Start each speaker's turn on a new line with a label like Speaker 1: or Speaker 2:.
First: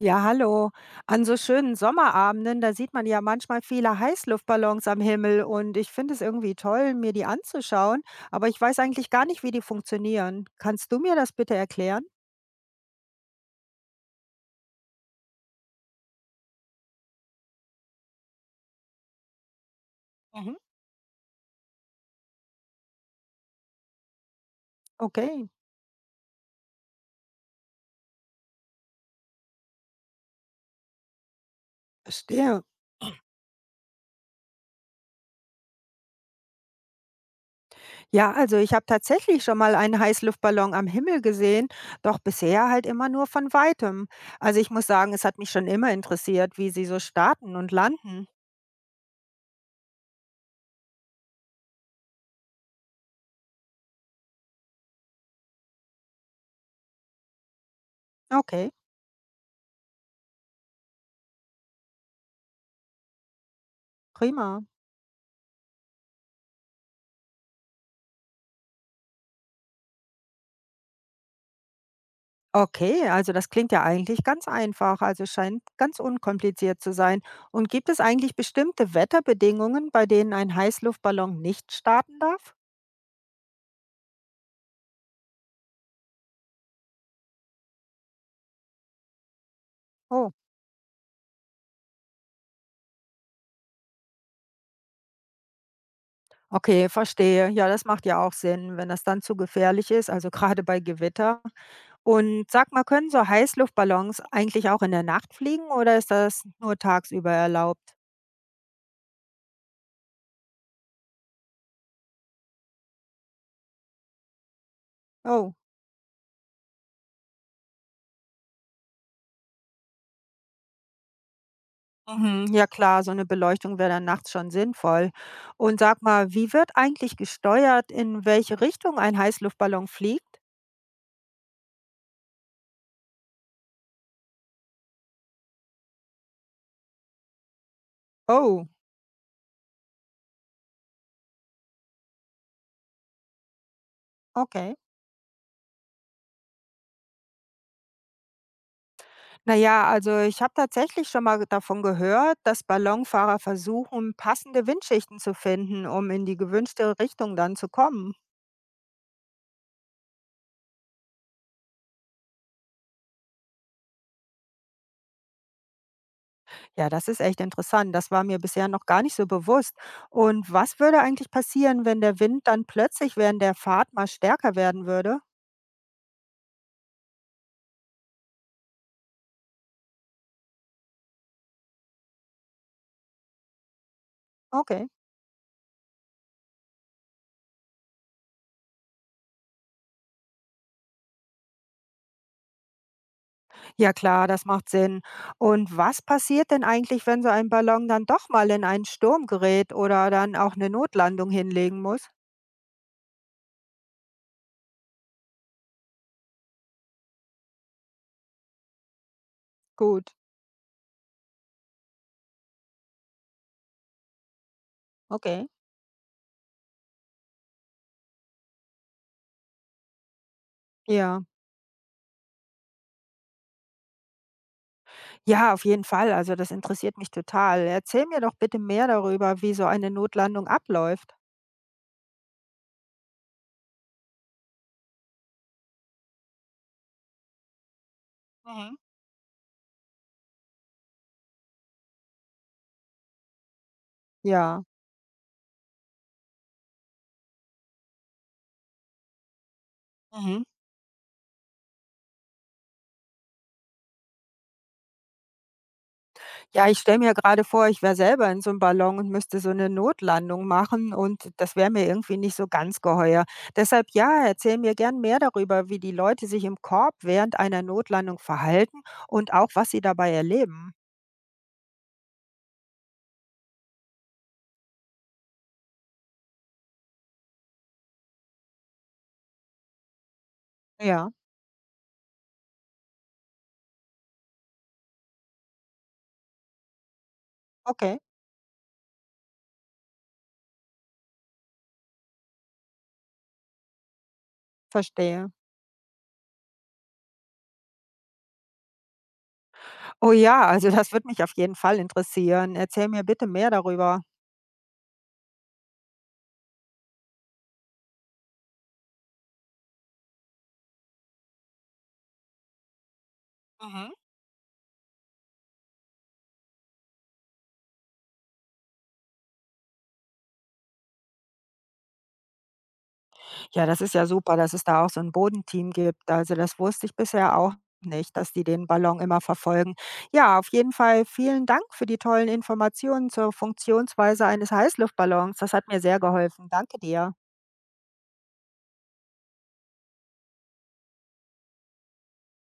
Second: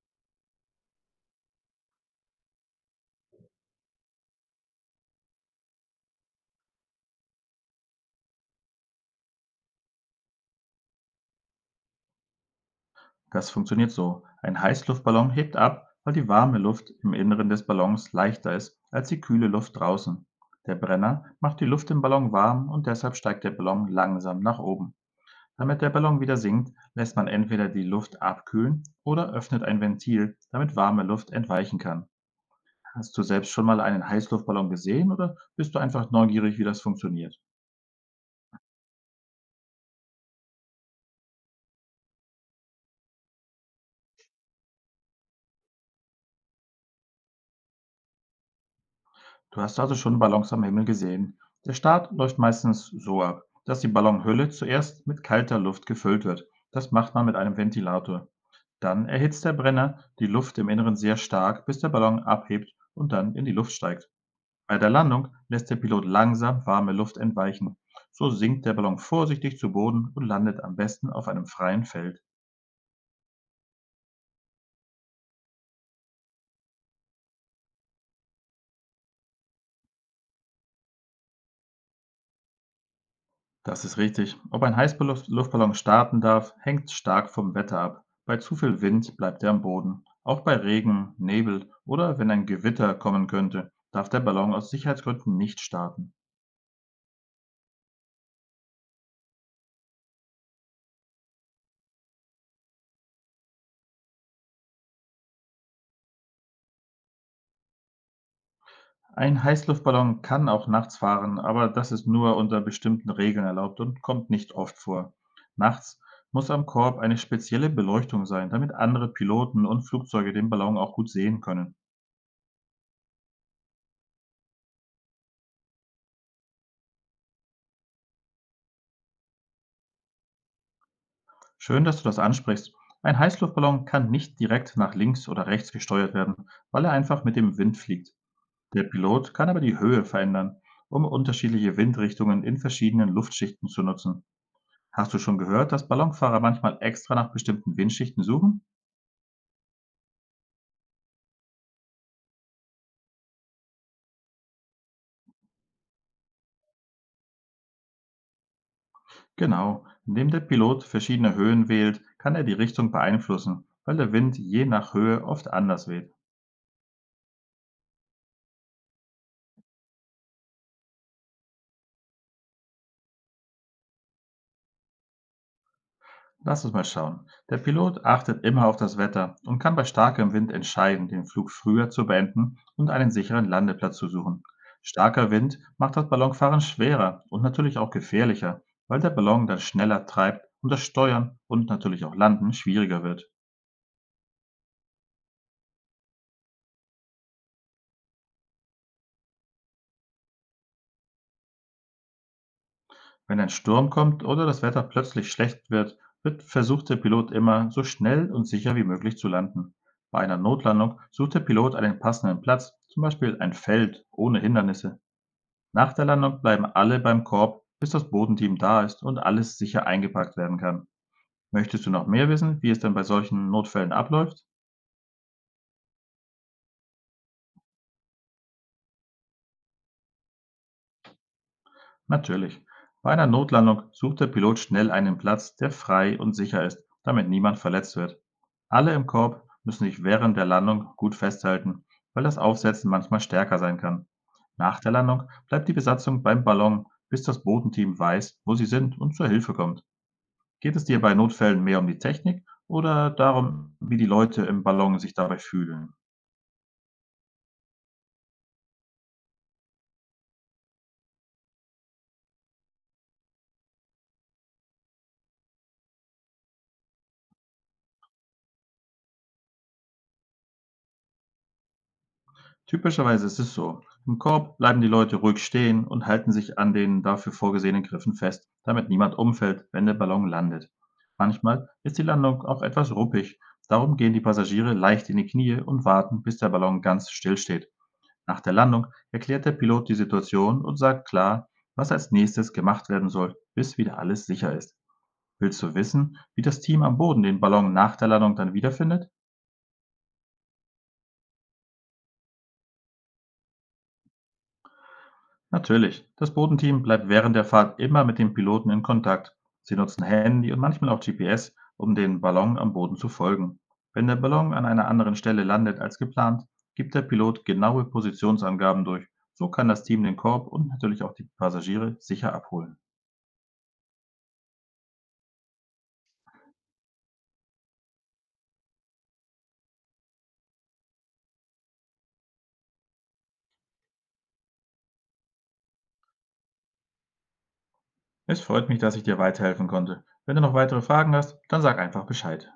Speaker 1: Ja, hallo. An so schönen Sommerabenden, da sieht man ja manchmal viele Heißluftballons am Himmel und ich finde es irgendwie toll, mir die anzuschauen, aber ich weiß eigentlich gar nicht, wie die funktionieren. Kannst du mir das bitte erklären?
Speaker 2: Das funktioniert so. Ein Heißluftballon hebt ab, weil die warme Luft im Inneren des Ballons leichter ist als die kühle Luft draußen.
Speaker 1: Mhm.
Speaker 2: Der Brenner macht die Luft im Ballon warm und deshalb steigt der Ballon langsam nach oben.
Speaker 1: Okay,
Speaker 2: Damit der Ballon wieder sinkt, lässt man entweder die Luft abkühlen oder öffnet ein Ventil, damit warme Luft entweichen kann.
Speaker 1: verstehe.
Speaker 2: Hast du selbst schon mal einen Heißluftballon gesehen oder bist du einfach neugierig, wie das funktioniert?
Speaker 1: Ja, also ich habe tatsächlich schon mal einen Heißluftballon am Himmel gesehen, doch bisher halt immer nur von weitem. Also ich muss sagen, es hat mich schon immer interessiert, wie sie so starten und landen.
Speaker 2: Du hast also schon Ballons am Himmel gesehen. Der Start läuft meistens so ab, dass die Ballonhülle zuerst mit kalter Luft gefüllt wird. Das macht man mit einem Ventilator.
Speaker 1: Okay,
Speaker 2: Dann erhitzt der Brenner die Luft im Inneren sehr stark, bis der Ballon abhebt und dann in die Luft steigt.
Speaker 1: prima.
Speaker 2: Bei der Landung lässt der Pilot langsam warme Luft entweichen. So sinkt der Ballon vorsichtig zu Boden und landet am besten auf einem freien Feld.
Speaker 1: Okay, also das klingt ja eigentlich ganz einfach, also scheint ganz unkompliziert zu sein. Und gibt es eigentlich bestimmte Wetterbedingungen, bei denen ein Heißluftballon nicht starten darf?
Speaker 2: Das ist richtig. Ob ein Heißluftballon starten darf, hängt stark vom Wetter ab. Bei zu viel Wind bleibt er am Boden.
Speaker 1: Oh,
Speaker 2: Auch bei Regen, Nebel oder wenn ein Gewitter kommen könnte, darf der Ballon aus Sicherheitsgründen nicht starten.
Speaker 1: okay, verstehe. Ja, das macht ja auch Sinn, wenn das dann zu gefährlich ist, also gerade bei Gewitter. Und sag mal, können so Heißluftballons eigentlich auch in der Nacht fliegen oder ist das nur tagsüber erlaubt?
Speaker 2: Ein Heißluftballon kann auch nachts fahren, aber das ist nur unter bestimmten Regeln erlaubt und kommt nicht oft vor.
Speaker 1: Oh.
Speaker 2: Nachts muss am Korb eine spezielle Beleuchtung sein, damit andere Piloten und Flugzeuge den Ballon auch gut sehen können.
Speaker 1: Mhm, ja klar, so eine Beleuchtung wäre dann nachts schon sinnvoll. Und sag mal, wie wird eigentlich gesteuert, in welche Richtung ein Heißluftballon fliegt?
Speaker 2: Schön, dass du das ansprichst. Ein Heißluftballon kann nicht direkt nach links oder rechts gesteuert werden, weil er einfach mit dem Wind fliegt.
Speaker 1: Oh,
Speaker 2: Der Pilot kann aber die Höhe verändern, um unterschiedliche Windrichtungen in verschiedenen Luftschichten zu nutzen.
Speaker 1: okay.
Speaker 2: Hast du schon gehört, dass Ballonfahrer manchmal extra nach bestimmten Windschichten suchen?
Speaker 1: Na ja, also ich habe tatsächlich schon mal davon gehört, dass Ballonfahrer versuchen, passende Windschichten zu finden, um in die gewünschte Richtung dann zu kommen.
Speaker 2: Genau, indem der Pilot verschiedene Höhen wählt, kann er die Richtung beeinflussen, weil der Wind je nach Höhe oft anders weht.
Speaker 1: Ja, das ist echt interessant. Das war mir bisher noch gar nicht so bewusst. Und was würde eigentlich passieren, wenn der Wind dann plötzlich während der Fahrt mal stärker werden würde?
Speaker 2: Lass uns mal schauen. Der Pilot achtet immer auf das Wetter und kann bei starkem Wind entscheiden, den Flug früher zu beenden und einen sicheren Landeplatz zu suchen.
Speaker 1: Okay.
Speaker 2: Starker Wind macht das Ballonfahren schwerer und natürlich auch gefährlicher, weil der Ballon dann schneller treibt und das Steuern und natürlich auch Landen schwieriger wird.
Speaker 1: Ja klar, das macht Sinn. Und was passiert denn eigentlich, wenn so ein Ballon dann doch mal in einen Sturm gerät oder dann auch eine Notlandung hinlegen muss?
Speaker 2: Wenn ein Sturm kommt oder das Wetter plötzlich schlecht wird, wird versucht der Pilot immer, so schnell und sicher wie möglich zu landen.
Speaker 1: Gut,
Speaker 2: Bei einer Notlandung sucht der Pilot einen passenden Platz, zum Beispiel ein Feld ohne Hindernisse.
Speaker 1: okay.
Speaker 2: Nach der Landung bleiben alle beim Korb, bis das Bodenteam da ist und alles sicher eingepackt werden kann.
Speaker 1: Ja,
Speaker 2: Möchtest du noch mehr wissen, wie es denn bei solchen Notfällen abläuft?
Speaker 1: ja, auf jeden Fall. Also das interessiert mich total. Erzähl mir doch bitte mehr darüber, wie so eine Notlandung abläuft.
Speaker 2: Natürlich. Bei einer Notlandung sucht der Pilot schnell einen Platz, der frei und sicher ist, damit niemand verletzt wird.
Speaker 1: Mhm.
Speaker 2: Alle im Korb müssen sich während der Landung gut festhalten, weil das Aufsetzen manchmal stärker sein kann.
Speaker 1: Ja.
Speaker 2: Nach der Landung bleibt die Besatzung beim Ballon, bis das Bodenteam weiß, wo sie sind und zur Hilfe kommt.
Speaker 1: Mhm.
Speaker 2: Geht es dir bei Notfällen mehr um die Technik oder darum, wie die Leute im Ballon sich dabei fühlen?
Speaker 1: Ja, ich stelle mir gerade vor, ich wäre selber in so einem Ballon und müsste so eine Notlandung machen und das wäre mir irgendwie nicht so ganz geheuer. Deshalb ja, erzähl mir gern mehr darüber, wie die Leute sich im Korb während einer Notlandung verhalten und auch, was sie dabei erleben.
Speaker 2: Typischerweise ist es so: Im Korb bleiben die Leute ruhig stehen und halten sich an den dafür vorgesehenen Griffen fest, damit niemand umfällt, wenn der Ballon landet.
Speaker 1: Ja,
Speaker 2: Manchmal ist die Landung auch etwas ruppig, darum gehen die Passagiere leicht in die Knie und warten, bis der Ballon ganz still steht.
Speaker 1: okay,
Speaker 2: Nach der Landung erklärt der Pilot die Situation und sagt klar, was als nächstes gemacht werden soll, bis wieder alles sicher ist.
Speaker 1: verstehe.
Speaker 2: Willst du wissen, wie das Team am Boden den Ballon nach der Landung dann wiederfindet?
Speaker 1: Oh ja, also das würde mich auf jeden Fall interessieren. Erzähl mir bitte mehr darüber.
Speaker 2: Natürlich, das Bodenteam bleibt während der Fahrt immer mit dem Piloten in Kontakt. Sie nutzen Handy und manchmal auch GPS, um dem Ballon am Boden zu folgen.
Speaker 1: Mhm.
Speaker 2: Wenn der Ballon an einer anderen Stelle landet als geplant, gibt der Pilot genaue Positionsangaben durch. So kann das Team den Korb und natürlich auch die Passagiere sicher abholen.
Speaker 1: Ja, das ist ja super, dass es da auch so ein Bodenteam gibt. Also, das wusste ich bisher auch nicht, dass die den Ballon immer verfolgen. Ja, auf jeden Fall vielen Dank für die tollen Informationen zur Funktionsweise eines Heißluftballons. Das hat mir sehr geholfen. Danke dir.
Speaker 2: Es freut mich, dass ich dir weiterhelfen konnte. Wenn du noch weitere Fragen hast, dann sag einfach Bescheid.